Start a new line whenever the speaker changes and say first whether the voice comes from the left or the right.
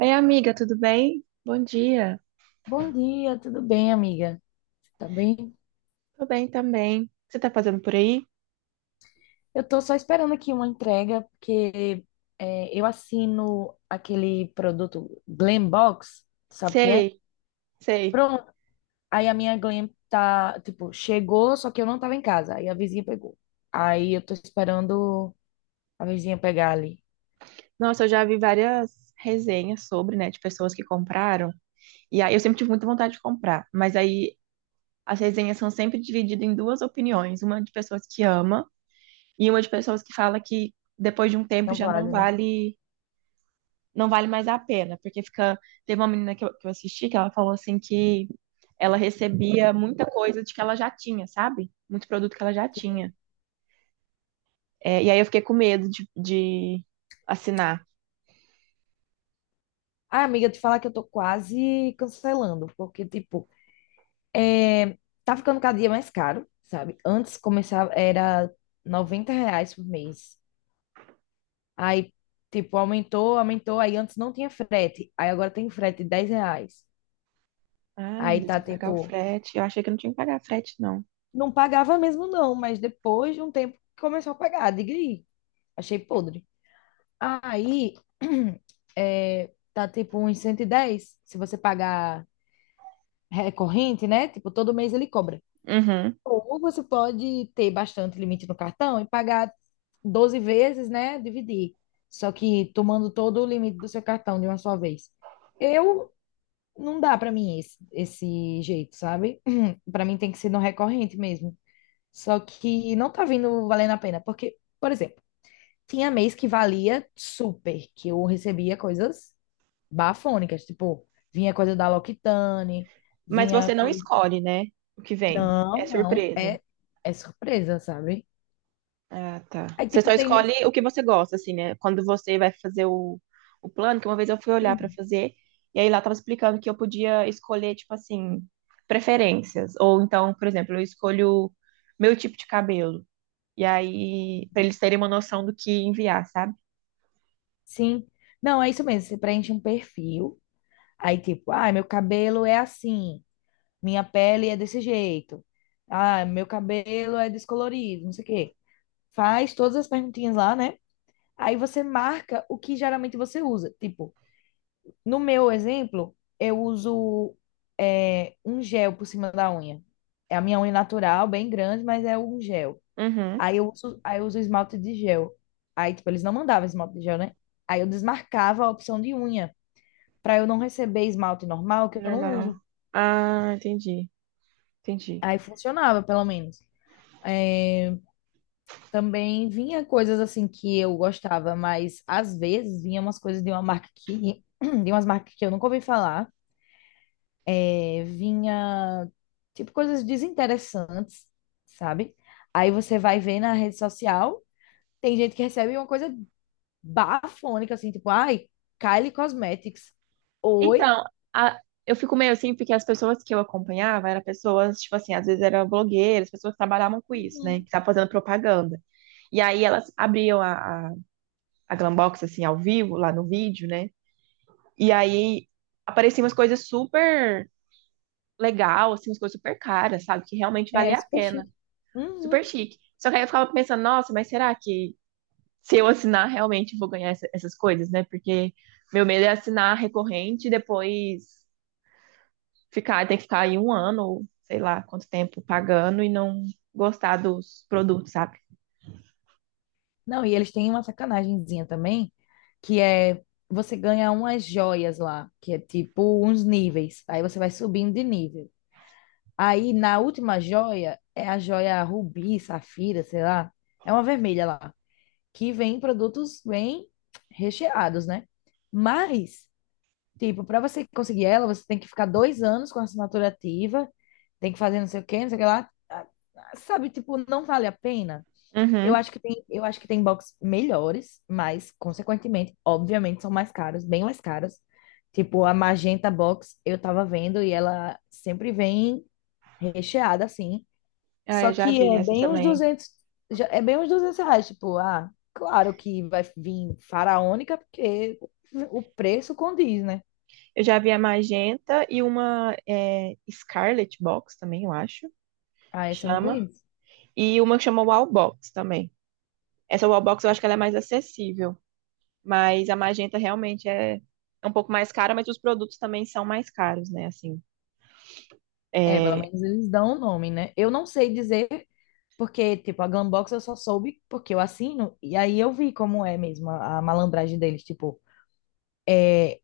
right: Oi, amiga, tudo bem? Bom dia.
left: Bom dia, tudo bem, amiga? Tá bem?
right: Tô bem também. Você tá fazendo por aí?
left: Eu tô só esperando aqui uma entrega, porque eu assino aquele produto Glam Box, sabe o que é?
right: Sei, sei.
left: Pronto. Aí a minha Glam tá, tipo, chegou, só que eu não tava em casa. Aí a vizinha pegou. Aí eu tô esperando a vizinha pegar ali.
right: Nossa, eu já vi várias resenhas sobre, né, de pessoas que compraram. E aí eu sempre tive muita vontade de comprar, mas aí as resenhas são sempre divididas em duas opiniões, uma de pessoas que ama e uma de pessoas que fala que depois de um tempo
left: Não
right: já não
left: vale, né?
right: vale, não vale mais a pena, porque fica, teve uma menina que eu assisti que ela falou assim que ela recebia muita coisa de que ela já tinha, sabe? Muito produto que ela já tinha. É, e aí eu fiquei com medo de assinar.
left: Ah, amiga, te falar que eu tô quase cancelando, porque, tipo, É, tá ficando cada dia mais caro, sabe? Antes começava, era 90 reais por mês. Aí, tipo, aumentou, aumentou. Aí antes não tinha frete. Aí agora tem frete de 10 reais.
right: Ah, meu
left: Aí
right: Deus,
left: tá,
right: tem que pagar o
left: tipo,
right: frete. Eu achei que não tinha que pagar frete, não.
left: não pagava mesmo não, mas depois de um tempo começou a pagar. Diga aí. Achei podre. Aí, é, tá, tipo, uns 110. Se você pagar recorrente, né? Tipo, todo mês ele cobra.
right: Uhum.
left: Ou você pode ter bastante limite no cartão e pagar 12 vezes, né? Dividir. Só que tomando todo o limite do seu cartão de uma só vez. Eu não dá para mim esse jeito, sabe? Para mim tem que ser no recorrente mesmo. Só que não tá vindo valendo a pena, porque, por exemplo, tinha mês que valia super, que eu recebia coisas bafônicas, tipo, vinha coisa da L'Occitane,
right: Mas
left: vinha
right: você não
left: coisa.
right: escolhe, né? O que vem.
left: Não,
right: É
left: não,
right: surpresa.
left: é surpresa, sabe?
right: Ah, tá.
left: Aí,
right: Você só
left: tipo, tem
right: escolhe
left: nesse...
right: o que você gosta, assim, né? Quando você vai fazer o plano, que uma vez eu fui olhar pra
left: Uhum.
right: fazer, e aí lá tava explicando que eu podia escolher, tipo assim, preferências. Ou então, por exemplo, eu escolho meu tipo de cabelo. E aí, pra eles terem uma noção do que enviar, sabe?
left: Sim. Não, é isso mesmo. Você preenche um perfil. Aí, tipo, ah, meu cabelo é assim. Minha pele é desse jeito. Ah, meu cabelo é descolorido, não sei o quê. Faz todas as perguntinhas lá, né? Aí você marca o que geralmente você usa. Tipo, no meu exemplo, eu uso um gel por cima da unha. É a minha unha natural, bem grande, mas é um gel.
right: Uhum.
left: Aí eu uso esmalte de gel. Aí, tipo, eles não mandavam esmalte de gel, né? Aí eu desmarcava a opção de unha, pra eu não receber esmalte normal, que eu não
right: Normal.
left: uso.
right: Ah, entendi, entendi.
left: Aí funcionava, pelo menos. Também vinha coisas assim que eu gostava, mas às vezes vinha umas coisas de uma marca que, de umas marcas que eu nunca ouvi falar. É, vinha, tipo, coisas desinteressantes, sabe? Aí você vai ver na rede social, tem gente que recebe uma coisa bafônica, assim, tipo, ai, Kylie Cosmetics. Oi?
right: Então, a- eu fico meio assim, porque as pessoas que eu acompanhava eram pessoas, tipo assim, às vezes eram blogueiras, pessoas que trabalhavam com isso, né? Que
left: Uhum.
right: estavam fazendo propaganda. E aí elas abriam a Glambox, assim, ao vivo, lá no vídeo, né? E aí apareciam umas coisas super legal, assim, umas coisas super caras, sabe? Que realmente
left: É
right: valia a
left: super
right: pena.
left: chique. Uhum.
right: Super chique. Só que aí eu ficava pensando, nossa, mas será que se eu assinar, realmente vou ganhar essas coisas, né? Porque meu medo é assinar recorrente e depois ficar, ter que ficar aí um ano, ou sei lá quanto tempo, pagando e não gostar dos produtos, sabe?
left: Não, e eles têm uma sacanagemzinha também, que é você ganha umas joias lá, que é tipo uns níveis. Aí você vai subindo de nível. Aí na última joia é a joia rubi, safira, sei lá. É uma vermelha lá, que vem em produtos bem recheados, né? Mas, tipo, para você conseguir ela, você tem que ficar 2 anos com a assinatura ativa, tem que fazer não sei o quê, não sei o que lá. Sabe, tipo, não vale a pena. Eu
right: Uhum.
left: acho que tem, eu acho que tem box melhores, mas, consequentemente, obviamente, são mais caros bem mais caras. Tipo, a Magenta Box eu tava vendo e ela sempre vem recheada, assim.
right: Ah,
left: Só
right: eu já
left: que
right: vi
left: é
right: essa
left: bem
right: também.
left: uns 200 reais. Tipo, ah, claro que vai vir faraônica, porque o preço condiz, né?
right: Eu já vi a magenta e uma é, Scarlet Box também, eu acho,
left: Ah,
right: que
left: essa eu não
right: chama.
left: conheço.
right: E uma que chama Wall Box também. Essa Wall Box eu acho que ela é mais acessível, mas a magenta realmente é um pouco mais cara, mas os produtos também são mais caros, né? Assim.
left: É, pelo
right: É,
left: menos eles dão o nome, né? Eu não sei dizer. Porque, tipo, a Glambox eu só soube porque eu assino, e aí eu vi como é mesmo a malandragem deles. Tipo, é,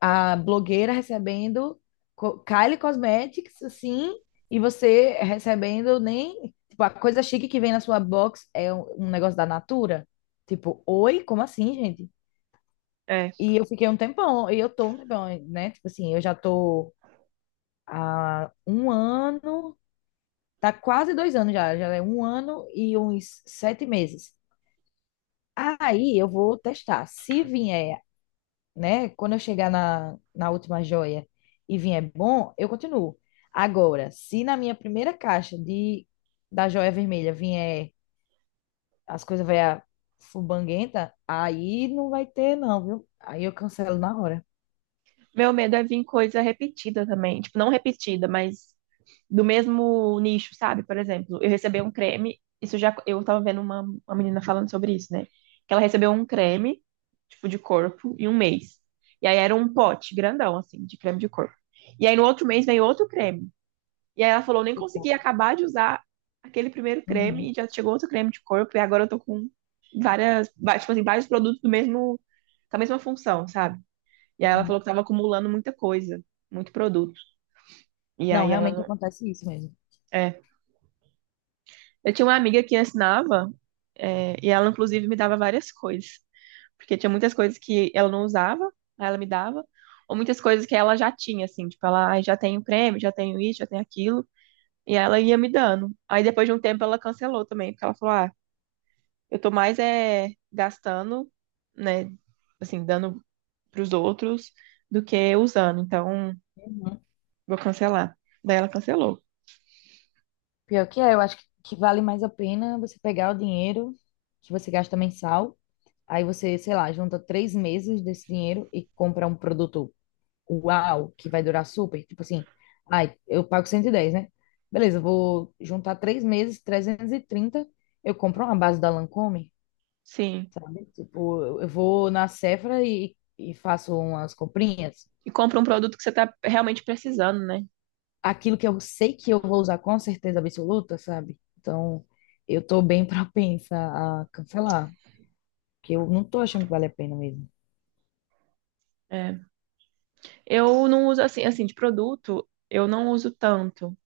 left: a blogueira recebendo Kylie Cosmetics, assim, e você recebendo nem. Tipo, a coisa chique que vem na sua box é um negócio da Natura. Tipo, oi, como assim, gente?
right: é.
left: E eu fiquei um tempão, e eu tô um tempão, né? Tipo assim, eu já tô há um ano, tá quase 2 anos já, já é um ano e uns 7 meses. Aí eu vou testar. Se vier, né? Quando eu chegar na última joia e vier bom, eu continuo. Agora, se na minha primeira caixa da joia vermelha vier as coisas vai fubanguenta, aí não vai ter, não, viu? Aí eu cancelo na hora.
right: Meu medo é vir coisa repetida também. Tipo, não repetida, mas do mesmo nicho, sabe? Por exemplo, eu recebi um creme. Isso já. Eu tava vendo uma menina falando sobre isso, né? Que ela recebeu um creme, tipo, de corpo, em um mês. E aí era um pote grandão, assim, de creme de corpo. E aí no outro mês veio outro creme. E aí ela falou: nem consegui
left: Tipo,
right: acabar de usar aquele primeiro creme
left: uhum,
right: e já chegou outro creme de corpo. E agora eu tô com várias. Tipo assim, vários produtos do mesmo. Com a mesma função, sabe? E aí ela falou
left: uhum.
right: que estava acumulando muita coisa, muito produto. E
left: Não,
right: aí ela
left: realmente
right: não.
left: acontece isso mesmo.
right: É. Eu tinha uma amiga que ensinava, é, e ela inclusive me dava várias coisas. Porque tinha muitas coisas que ela não usava, aí ela me dava, ou muitas coisas que ela já tinha, assim, tipo, ela: "Ai, já tenho o creme, já tenho isso, já tenho aquilo." E ela ia me dando. Aí depois de um tempo ela cancelou também, porque ela falou, ah, eu tô mais é, gastando, né, assim, dando pros outros do que usando, então
left: Uhum.
right: vou cancelar. Daí ela cancelou.
left: Pior que é, eu acho que vale mais a pena você pegar o dinheiro que você gasta mensal. Aí você, sei lá, junta 3 meses desse dinheiro e compra um produto uau, que vai durar super. Tipo assim, ai, eu pago 110, né? Beleza, eu vou juntar 3 meses, 330, eu compro uma base da Lancôme,
right: Sim.
left: sabe? Tipo, eu vou na Sephora e faço umas comprinhas.
right: E compra um produto que você tá realmente precisando, né?
left: Aquilo que eu sei que eu vou usar com certeza absoluta, sabe? Então, eu tô bem propensa a cancelar, porque eu não tô achando que vale a pena mesmo.
right: É. Eu não uso assim, assim, de produto, eu não uso tanto.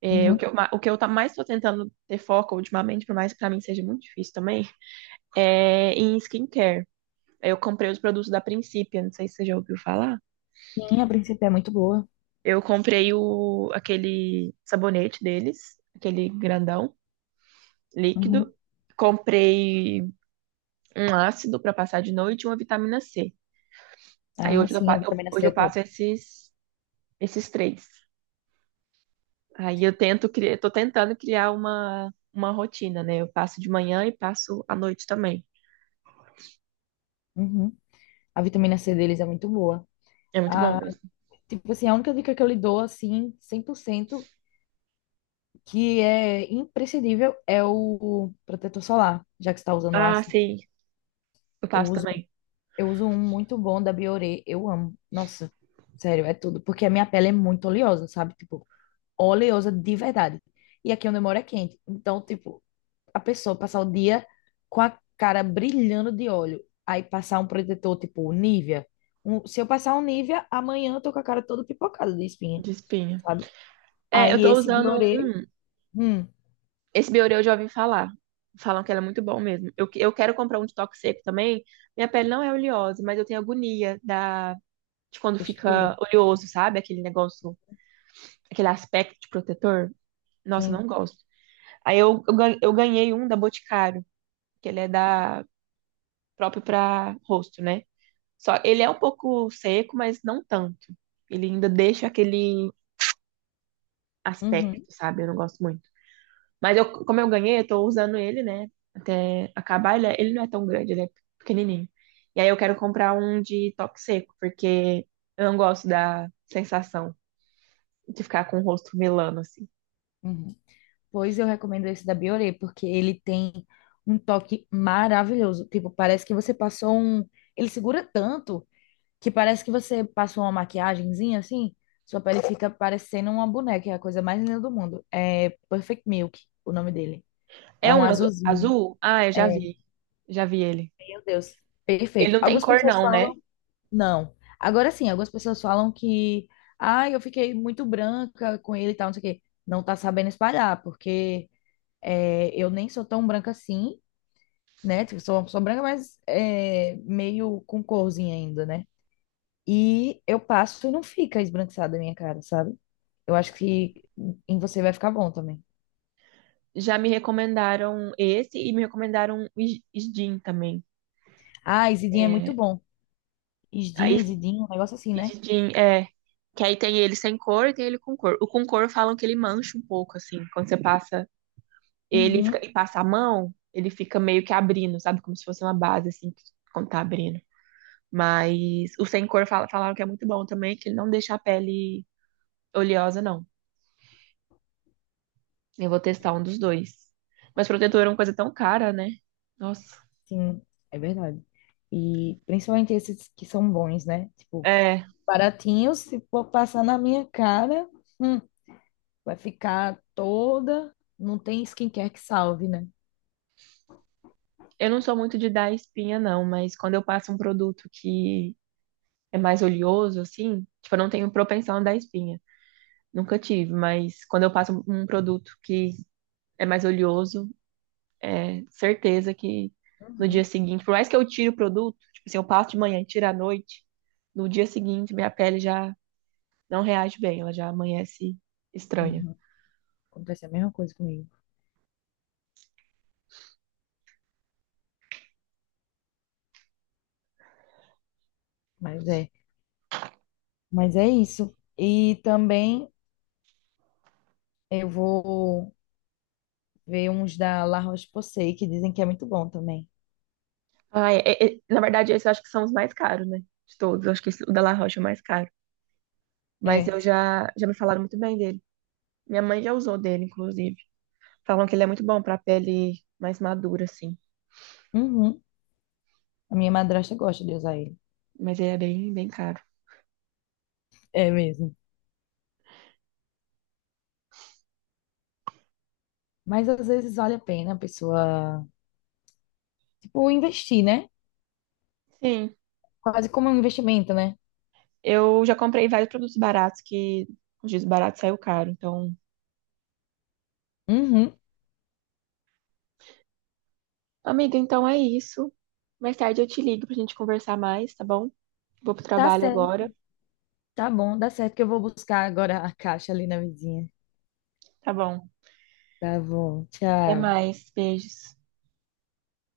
right: É, o que
left: Uhum.
right: eu, o que eu tá mais tô tentando ter foco ultimamente, por mais que pra mim seja muito difícil também, é em skincare. Eu comprei os produtos da Principia, não sei se você já ouviu falar.
left: Sim, a princípio é muito boa.
right: Eu comprei o, aquele sabonete deles, aquele grandão, líquido.
left: Uhum.
right: Comprei um ácido pra passar de noite e uma vitamina C. Aí
left: Ah,
right: hoje eu,
left: sim, a vitamina
right: hoje
left: C é
right: eu
left: top.
right: passo esses, esses três. Aí eu tento criar, tô tentando criar uma rotina, né? Eu passo de manhã e passo à noite também.
left: Uhum. A vitamina C deles é muito boa.
right: É muito bom
left: A
right: mesmo.
left: tipo assim, a única dica que eu lhe dou, assim, 100% que é imprescindível, é o protetor solar, já que você está usando
right: Ah,
left: ácido.
right: sim, eu
left: Eu
right: passo
left: uso,
right: também
left: eu uso um muito bom da Bioré, eu amo. Nossa, sério, é tudo. Porque a minha pele é muito oleosa, sabe? Tipo, oleosa de verdade. E aqui onde eu moro é quente. Então, tipo, a pessoa passar o dia com a cara brilhando de óleo, aí passar um protetor tipo Nivea. Se eu passar um Nivea, amanhã eu tô com a cara toda pipocada de espinha,
right: de espinha.
left: sabe?
right: É, eu
left: Aí
right: tô
left: esse
right: usando um.
left: Bioré. Hum.
right: Esse Bioré eu já ouvi falar. Falam que ele é muito bom mesmo. Eu, eu quero comprar um de toque seco também. Minha pele não é oleosa, mas eu tenho agonia da, de quando
left: Textura.
right: fica oleoso, sabe? Aquele negócio, aquele aspecto de protetor. Nossa, eu
left: Sim.
right: não gosto. Aí eu, gan- Eu ganhei um da Boticário, que ele é da próprio pra rosto, né? Só ele é um pouco seco, mas não tanto. Ele ainda deixa aquele aspecto,
left: Uhum,
right: sabe? Eu não gosto muito. Mas eu, como eu ganhei, eu tô usando ele, né? Até acabar, ele não é tão grande, ele é pequenininho. E aí eu quero comprar um de toque seco, porque eu não gosto da sensação de ficar com o rosto melano, assim.
left: uhum. Pois eu recomendo esse da Bioré, porque ele tem um toque maravilhoso. Tipo, parece que você passou um. Ele segura tanto que parece que você passa uma maquiagemzinha assim, sua pele fica parecendo uma boneca, é a coisa mais linda do mundo. É Perfect Milk, o nome dele. É
right: É
left: um
right: um
left: azulzinho.
right: azul? Ah, eu já
left: É,
right: vi. Já vi ele.
left: meu Deus,
right: Ele
left: perfeito.
right: não tem
left: Algumas
right: cor
left: pessoas
right: não, né?
left: falam, não. Agora sim, algumas pessoas falam que, ah, eu fiquei muito branca com ele e tal, não sei o quê. Não tá sabendo espalhar, porque eu nem sou tão branca assim, né? Tipo, sou uma pessoa branca, mas é, meio com corzinha ainda, né? E eu passo e não fica esbranquiçada a minha cara, sabe? Eu acho que em você vai ficar bom também.
right: Já me recomendaram esse e me recomendaram o Isdin também.
left: Ah, Isidinha é muito
right: É,
left: bom.
right: aí
left: Isdin, Isidinha, um negócio assim,
right: e
left: né?
right: de jean, é. Que aí tem ele sem cor e tem ele com cor. O com cor falam que ele mancha um pouco, assim. Quando você passa ele e
left: Uhum,
right: e passa a mão, ele fica meio que abrindo, sabe? Como se fosse uma base, assim, que- quando tá abrindo. Mas o sem cor falaram que é muito bom também, que ele não deixa a pele oleosa, não. Eu vou testar um dos dois. Mas protetor é uma coisa tão cara, né? Nossa.
left: sim, é verdade. E principalmente esses que são bons, né? Tipo,
right: É,
left: baratinhos, se for passar na minha cara, hum, vai ficar toda. Não tem skincare que salve, né?
right: eu não sou muito de dar espinha, não, mas quando eu passo um produto que é mais oleoso, assim, tipo, eu não tenho propensão a dar espinha. Nunca tive, mas quando eu passo um produto que é mais oleoso, é certeza que no dia
left: Uhum,
right: seguinte, por mais que eu tire o produto, tipo assim, eu passo de manhã e tiro à noite, no dia seguinte minha pele já não reage bem, ela já amanhece estranha.
left: uhum. Acontece a mesma coisa comigo. Mas é, mas é isso. E também eu vou. Veio uns da La Roche-Posay, que dizem que é muito bom também.
right: Ah, na verdade, esses eu acho que são os mais caros, né? De todos, eu acho que o da La Roche é o mais caro. Mas
left: É.
right: eu já, já me falaram muito bem dele. Minha mãe já usou dele, inclusive. Falam que ele é muito bom pra pele mais madura, assim.
left: Uhum. A minha madrasta gosta de usar ele.
right: Mas ele é bem, bem caro.
left: É mesmo. Mas às vezes vale a pena a pessoa, tipo, investir, né?
right: Sim,
left: Quase como um investimento, né?
right: eu já comprei vários produtos baratos que os dias baratos saiu caro. Então,
left: Uhum.
right: amiga, então é isso. Mais tarde eu te ligo pra gente conversar mais, tá bom? Vou pro
left: Tá
right: trabalho agora.
left: certo. Tá bom, dá certo que eu vou buscar agora a caixa ali na vizinha.
right: Tá bom.
left: Tá bom.
right: Até
left: Tchau.
right: mais. Beijos.